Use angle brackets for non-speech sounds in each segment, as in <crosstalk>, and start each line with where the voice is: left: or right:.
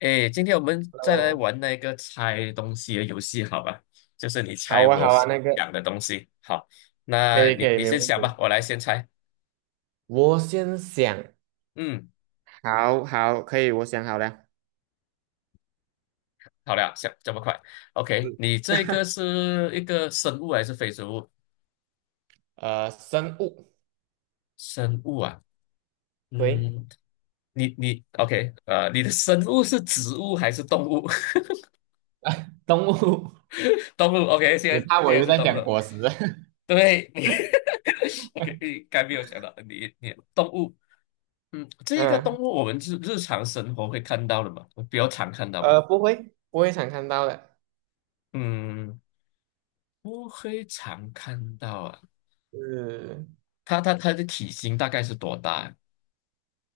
left: 哎，今天我们再来
right: 哦，
left: 玩那个猜东西的游戏，好吧？就是你猜
right: 好啊，
left: 我
right: 好啊，那个
left: 想的东西。好，
right: 可
left: 那
right: 以，
left: 你
right: 可以，
left: 你
right: 没
left: 先
right: 问
left: 想吧，
right: 题。
left: 我来先猜。
right: 我先想，
left: 嗯，
right: 好好，可以，我想好了。
left: 好了，想这么快？OK，
right: 是
left: 你这个
right: <laughs>
left: 是一个生物还是非生物？
right: 生物，
left: 生物啊，
right: 对，
left: 嗯，你 OK，你的生物是植物还是动物？<laughs>
right: 动物，
left: 动物，OK，
right: <laughs>
left: 现
right: 你
left: 在
right: 怕
left: 现
right: 我
left: 在
right: 又
left: 是
right: 在
left: 动物。
right: 讲果实？
left: 对，你 <laughs> OK，你该没有想到你动物。嗯，
right: <laughs>
left: 这个动
right: 嗯，
left: 物我们日常生活会看到的嘛，比较常看到吧。
right: 不会常看到的。
left: 嗯，不会常看到啊。
right: 是
left: 它的体型大概是多大啊？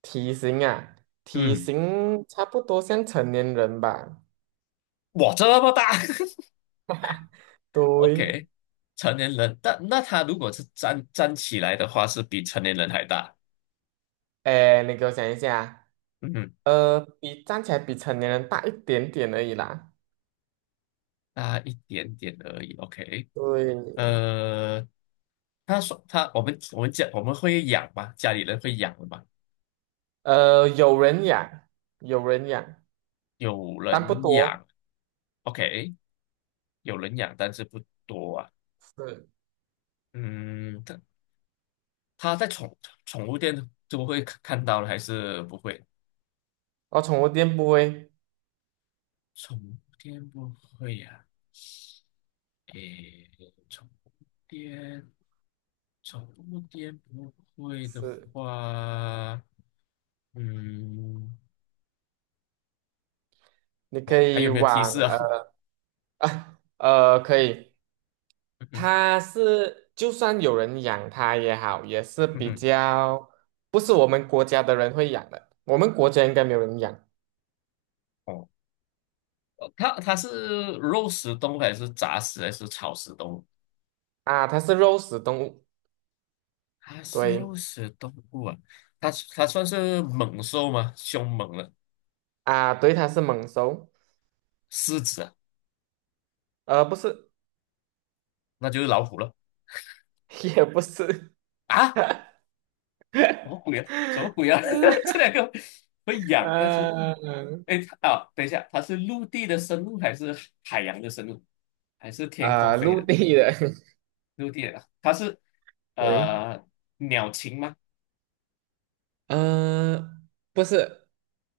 right: 体型啊，体
left: 嗯，
right: 型差不多像成年人吧。
left: 哇，这么大 <laughs>
right: <laughs> 对，
left: ！OK,成年人，但那它如果是站起来的话，是比成年人还大。
right: 哎，你给我想一下啊
left: 嗯哼，
right: 比站起来比成年人大一点点而已啦。
left: 大一点点而已。OK,
right: 对，
left: 呃，他说他我们讲我们会养吗？家里人会养的吗？
right: 有人养，有人养，
left: 有
right: 但不
left: 人
right: 多。
left: 养。OK。有人养，但是不多啊。
right: 是，
left: 嗯，它在宠物店就会看到了，还是不会？
right: 哦，宠物店不会。
left: 宠物店不会呀、诶，宠物店，宠物店不会的
right: 是，
left: 话，嗯，
right: 你
left: 哇，
right: 可
left: 还
right: 以
left: 有没有提
right: 往
left: 示啊？<laughs>
right: 可以。
left: 嗯哼，
right: 它是就算有人养它也好，也是
left: 嗯
right: 比
left: 哼，
right: 较不是我们国家的人会养的。我们国家应该没有人养
left: 哦，它是肉食动物还是杂食还是草食动物？
right: 啊。它是肉食动物，
left: 它是
right: 对
left: 肉食动物啊，它算是猛兽吗？凶猛的
right: 啊，对，它是猛兽，
left: 狮子啊，
right: 不是，
left: 那就是老虎了
right: <laughs> 也不是，
left: 啊！什么鬼啊？什么鬼啊？<laughs>
right: <laughs>
left: 这两个会痒，但是，
right: 呃
left: 哎，啊，等一下，它是陆地的生物还是海洋的生物，还是天空飞
right: 陆
left: 的？
right: 地的，
left: 陆地的啊，它是
right: <laughs> 对。
left: 呃鸟禽吗？
right: 呃，不是，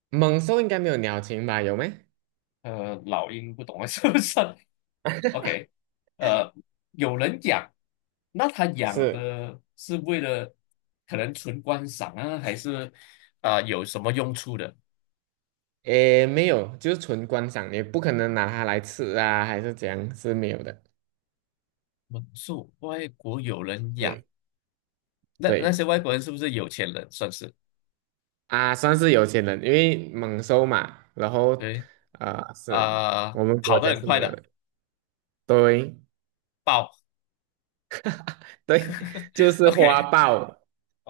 right: 猛兽应该没有鸟禽吧？有没？
left: 老鹰不懂啊，<laughs> 是不是？OK,呃，有人养，那他养
right: 是
left: 的是为了可能纯观赏啊，还是啊、有什么用处的？
right: 诶，没有，就是纯观赏，也不可能拿它来吃啊，还是怎样，是没有的。
left: 猛兽，外国有人养，
right: 对，
left: 那那
right: 对，
left: 些外国人是不是有钱人？算是
right: 啊，算是有钱人，因为猛兽嘛，然后，
left: 对
right: 啊、是
left: 啊、
right: 我们国
left: 跑得
right: 家
left: 很
right: 是
left: 快
right: 没有
left: 的
right: 的。对
left: 豹。
right: <laughs>，对，就是花
left: OK,
right: 豹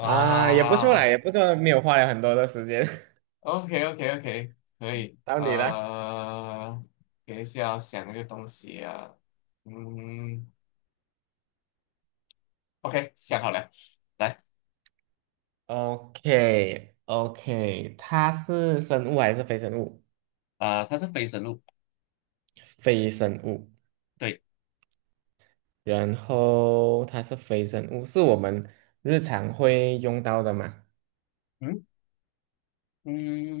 right: 啊，也不错啦，也不错，没有花了很多的时间。<laughs>
left: ，OK OK OK,可以，
right: 到你了
left: 等一下要想一个东西啊，嗯，OK,想好了，来，
right: o k o k 它是生物还是非生物？
left: 啊、它是非生物。
right: 非生物，
left: 对，
right: 然后它是非生物，是我们日常会用到的嘛？
left: 嗯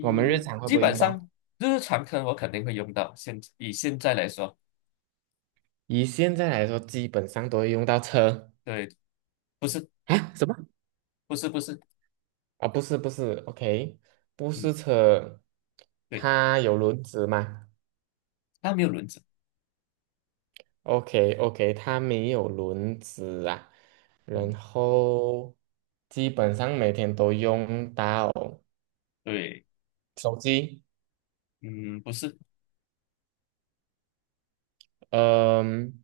right: 我们日常会不
left: 基
right: 会
left: 本
right: 用
left: 上
right: 到？
left: 日常可能我肯定会用到。以现在来说，
right: 以现在来说，基本上都会用到车
left: 对，不是
right: 啊？什么？
left: 不是不是，
right: 啊，不是不是，OK，不是
left: 嗯，
right: 车，
left: 对，
right: 它有轮子吗
left: 它没有轮子，
right: ？OK OK，它没有轮子啊，然
left: 嗯，
right: 后基本上每天都用到
left: 对，
right: 手机。
left: 嗯，不是，
right: 嗯，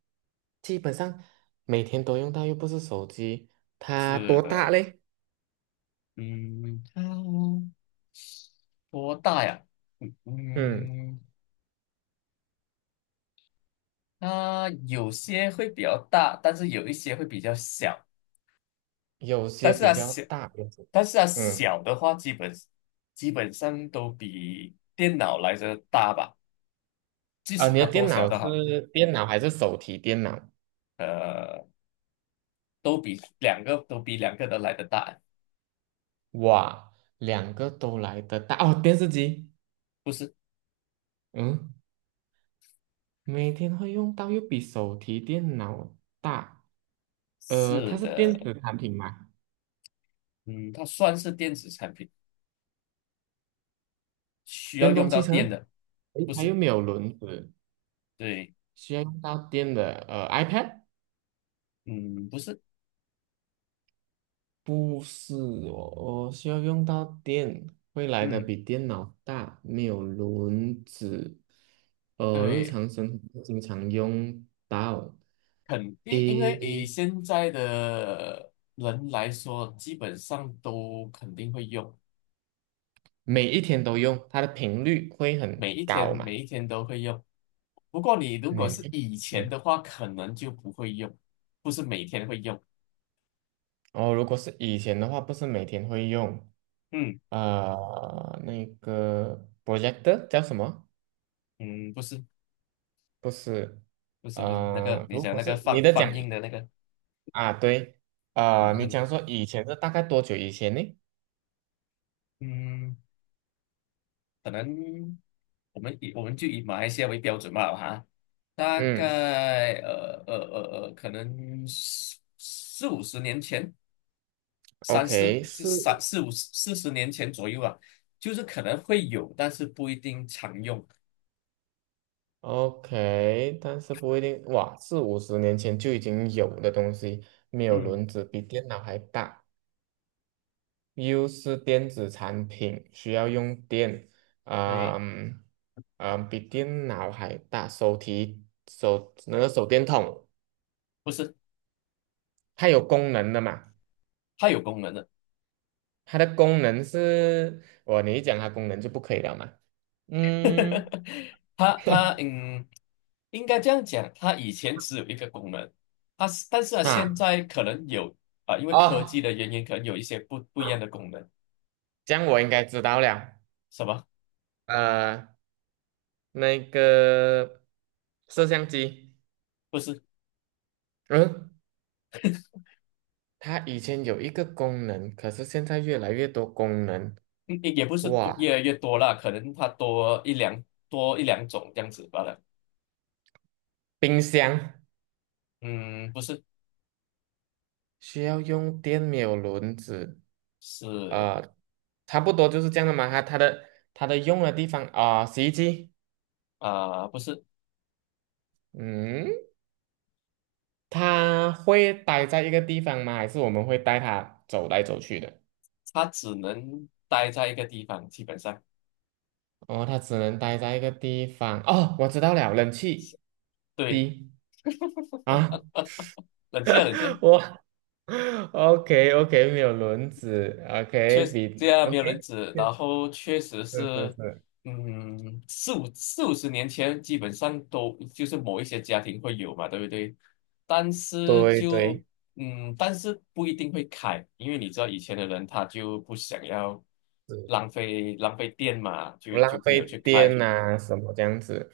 right: 基本上每天都用到，又不是手机，它
left: 是
right: 多大
left: 的，
right: 嘞？
left: 嗯，它多大呀？嗯
right: 嗯，
left: 嗯，它有些会比较大，但是有一些会比较小，
right: 有
left: 但
right: 些
left: 是
right: 比
left: 它
right: 较
left: 小，
right: 大，有些
left: 但是它
right: 嗯，
left: 小的话，基本上都比电脑来的大吧，即
right: 啊，
left: 使
right: 你
left: 它
right: 的
left: 多
right: 电
left: 小
right: 脑
left: 都好。
right: 是电脑还是手提电脑？
left: 呃，都比两个都来的大，
right: 哇，两个都来得大哦，电视机，
left: 不是？
right: 嗯，每天会用到，又比手提电脑大，
left: 是
right: 它是电
left: 的，
right: 子产品嘛？
left: 嗯，它算是电子产品，需要
right: 电
left: 用
right: 动汽
left: 到电
right: 车，
left: 的，
right: 诶，
left: 不
right: 它
left: 是？
right: 又没有轮子，
left: 对，
right: 需要用到电的，iPad。
left: 嗯，不是，
right: 不是哦，我需要用到电，会来的
left: 嗯，
right: 比电脑大，没有轮子，日
left: 对，
right: 常生活经常用到，
left: 肯定，因为以
right: 诶，
left: 现在的人来说，基本上都肯定会用，
right: 每一天都用，它的频率会很
left: 每一天
right: 高嘛？
left: 每一天都会用。不过你如果
right: 每
left: 是
right: 一，
left: 以前
right: 嗯，
left: 的话，可能就不会用，不是每天会用。
right: 哦，如果是以前的话，不是每天会用，
left: 嗯
right: 那个 projector 叫什么？
left: 嗯，不是
right: 不是，
left: 不是不是那个你
right: 如
left: 讲
right: 果
left: 那个
right: 是你
left: 放
right: 的
left: 放
right: 讲
left: 映的那个。
right: 啊，对，
left: <laughs>
right: 啊、
left: 就
right: 你
left: 是
right: 讲说以前是大概多久以前呢？
left: 嗯，可能我们以我们就以马来西亚为标准吧，哈，大
right: 嗯
left: 概可能四五十年前，三四
right: ，OK，
left: 就
right: 是
left: 三四五四十年前左右啊，就是可能会有，但是不一定常用。
right: OK，但是不一定，哇，四五十年前就已经有的东西，没有
left: 嗯，
right: 轮子，比电脑还大，又是电子产品，需要用电，啊、
left: 对，
right: 比电脑还大，手提手那个手电筒，
left: 不是，
right: 它有功能的嘛？
left: 它有功能的。
right: 它的功能是，你一讲它功能就不可以了嘛？嗯。
left: <laughs> 它它嗯，应该这样讲，它以前只有一个功能，但是啊，现
right: 啊。
left: 在可能有啊、因为科技
right: 哦，
left: 的原因，可能有一些不一样的功能，
right: 这样我应该知道了。
left: 什么？
right: 呃，那个摄像机，
left: 不是，
right: 嗯，它以前有一个功能，可是现在越来越多功能。
left: 嗯也不是多
right: 哇，
left: 越来越多啦，可能它多一两种这样子罢了。
right: 冰箱
left: 嗯，不是，
right: 需要用电，没有轮子，
left: 是
right: 呃，差不多就是这样的嘛。它的用的地方啊，洗衣机，
left: 啊、不是，
right: 嗯，它会待在一个地方吗？还是我们会带它走来走去的？
left: 它只能待在一个地方，基本上，
right: 哦，它只能待在一个地方。哦，我知道了，冷气
left: 对，
right: 机啊，
left: 冷静啊，冷静
right: <laughs>
left: 啊。
right: 我 <laughs> OK OK，没有轮子
left: 确
right: ，OK
left: 实这
right: 比
left: 样没有人
right: OK，
left: 指，然后确实
right: 是是
left: 是，
right: 是，
left: 嗯，四五十年前基本上都就是某一些家庭会有嘛，对不对？但是
right: 对
left: 就
right: 对。
left: 但是不一定会开，因为你知道以前的人他就不想要浪费电嘛，
right: 不
left: 就
right: 浪
left: 就没
right: 费
left: 有去开。
right: 电啊，什么这样子。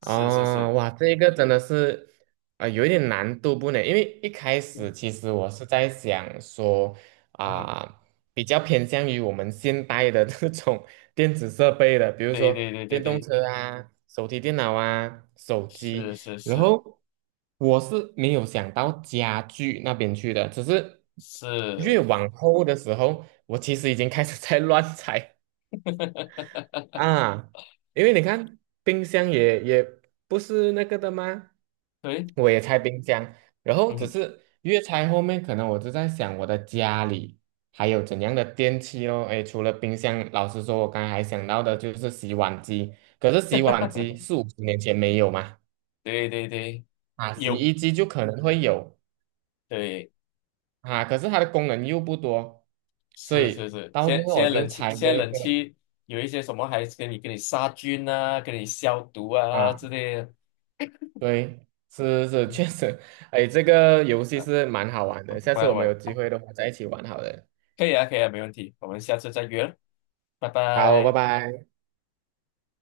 left: 是是
right: 哦，
left: 是，
right: 哇，这一个真的是，啊，有一点难度不呢？因为一开始
left: 嗯
right: 其实我是在想说，
left: 嗯哼，
right: 啊、比较偏向于我们现代的这种 <laughs> 电子设备的，比如
left: 对
right: 说
left: 对对对
right: 电动
left: 对，
right: 车啊、手提电脑啊、手
left: 是
right: 机。
left: 是
right: 然
left: 是
right: 后我是没有想到家具那边去的，只是越
left: 是，
right: 往后的时候，我其实已经开始在 <laughs> 乱猜
left: <laughs>
right: 啊，因为你看冰箱也不是那个的吗？
left: 对，
right: 我也拆冰箱，然后只
left: 嗯，
right: 是越拆后面，可能我就在想我的家里还有怎样的电器咯。诶，除了冰箱，老实说，我刚才还想到的就是洗碗机，可是洗碗机四五十年前没有嘛，
left: <laughs> 对对对，
right: 啊，洗
left: 有。
right: 衣机就可能会有
left: 对，
right: 啊，可是它的功能又不多，所
left: 是是
right: 以
left: 是，
right: 到最
left: 现
right: 后
left: 现
right: 我
left: 在
right: 就
left: 冷气，
right: 拆
left: 现
right: 这
left: 在
right: 一
left: 冷
right: 个。
left: 气有一些什么还是给你杀菌啊，给你消毒啊之类的。
right: 对，是是，
left: 嗯，
right: 确实，哎，这个游戏是蛮好玩的，下次
left: 啊，
right: 我们有
left: 我
right: 机
left: 我
right: 会的话再一起玩好了。
left: 可以啊，可以啊，没问题，我们下次再约了，拜
right: 好，拜
left: 拜。
right: 拜。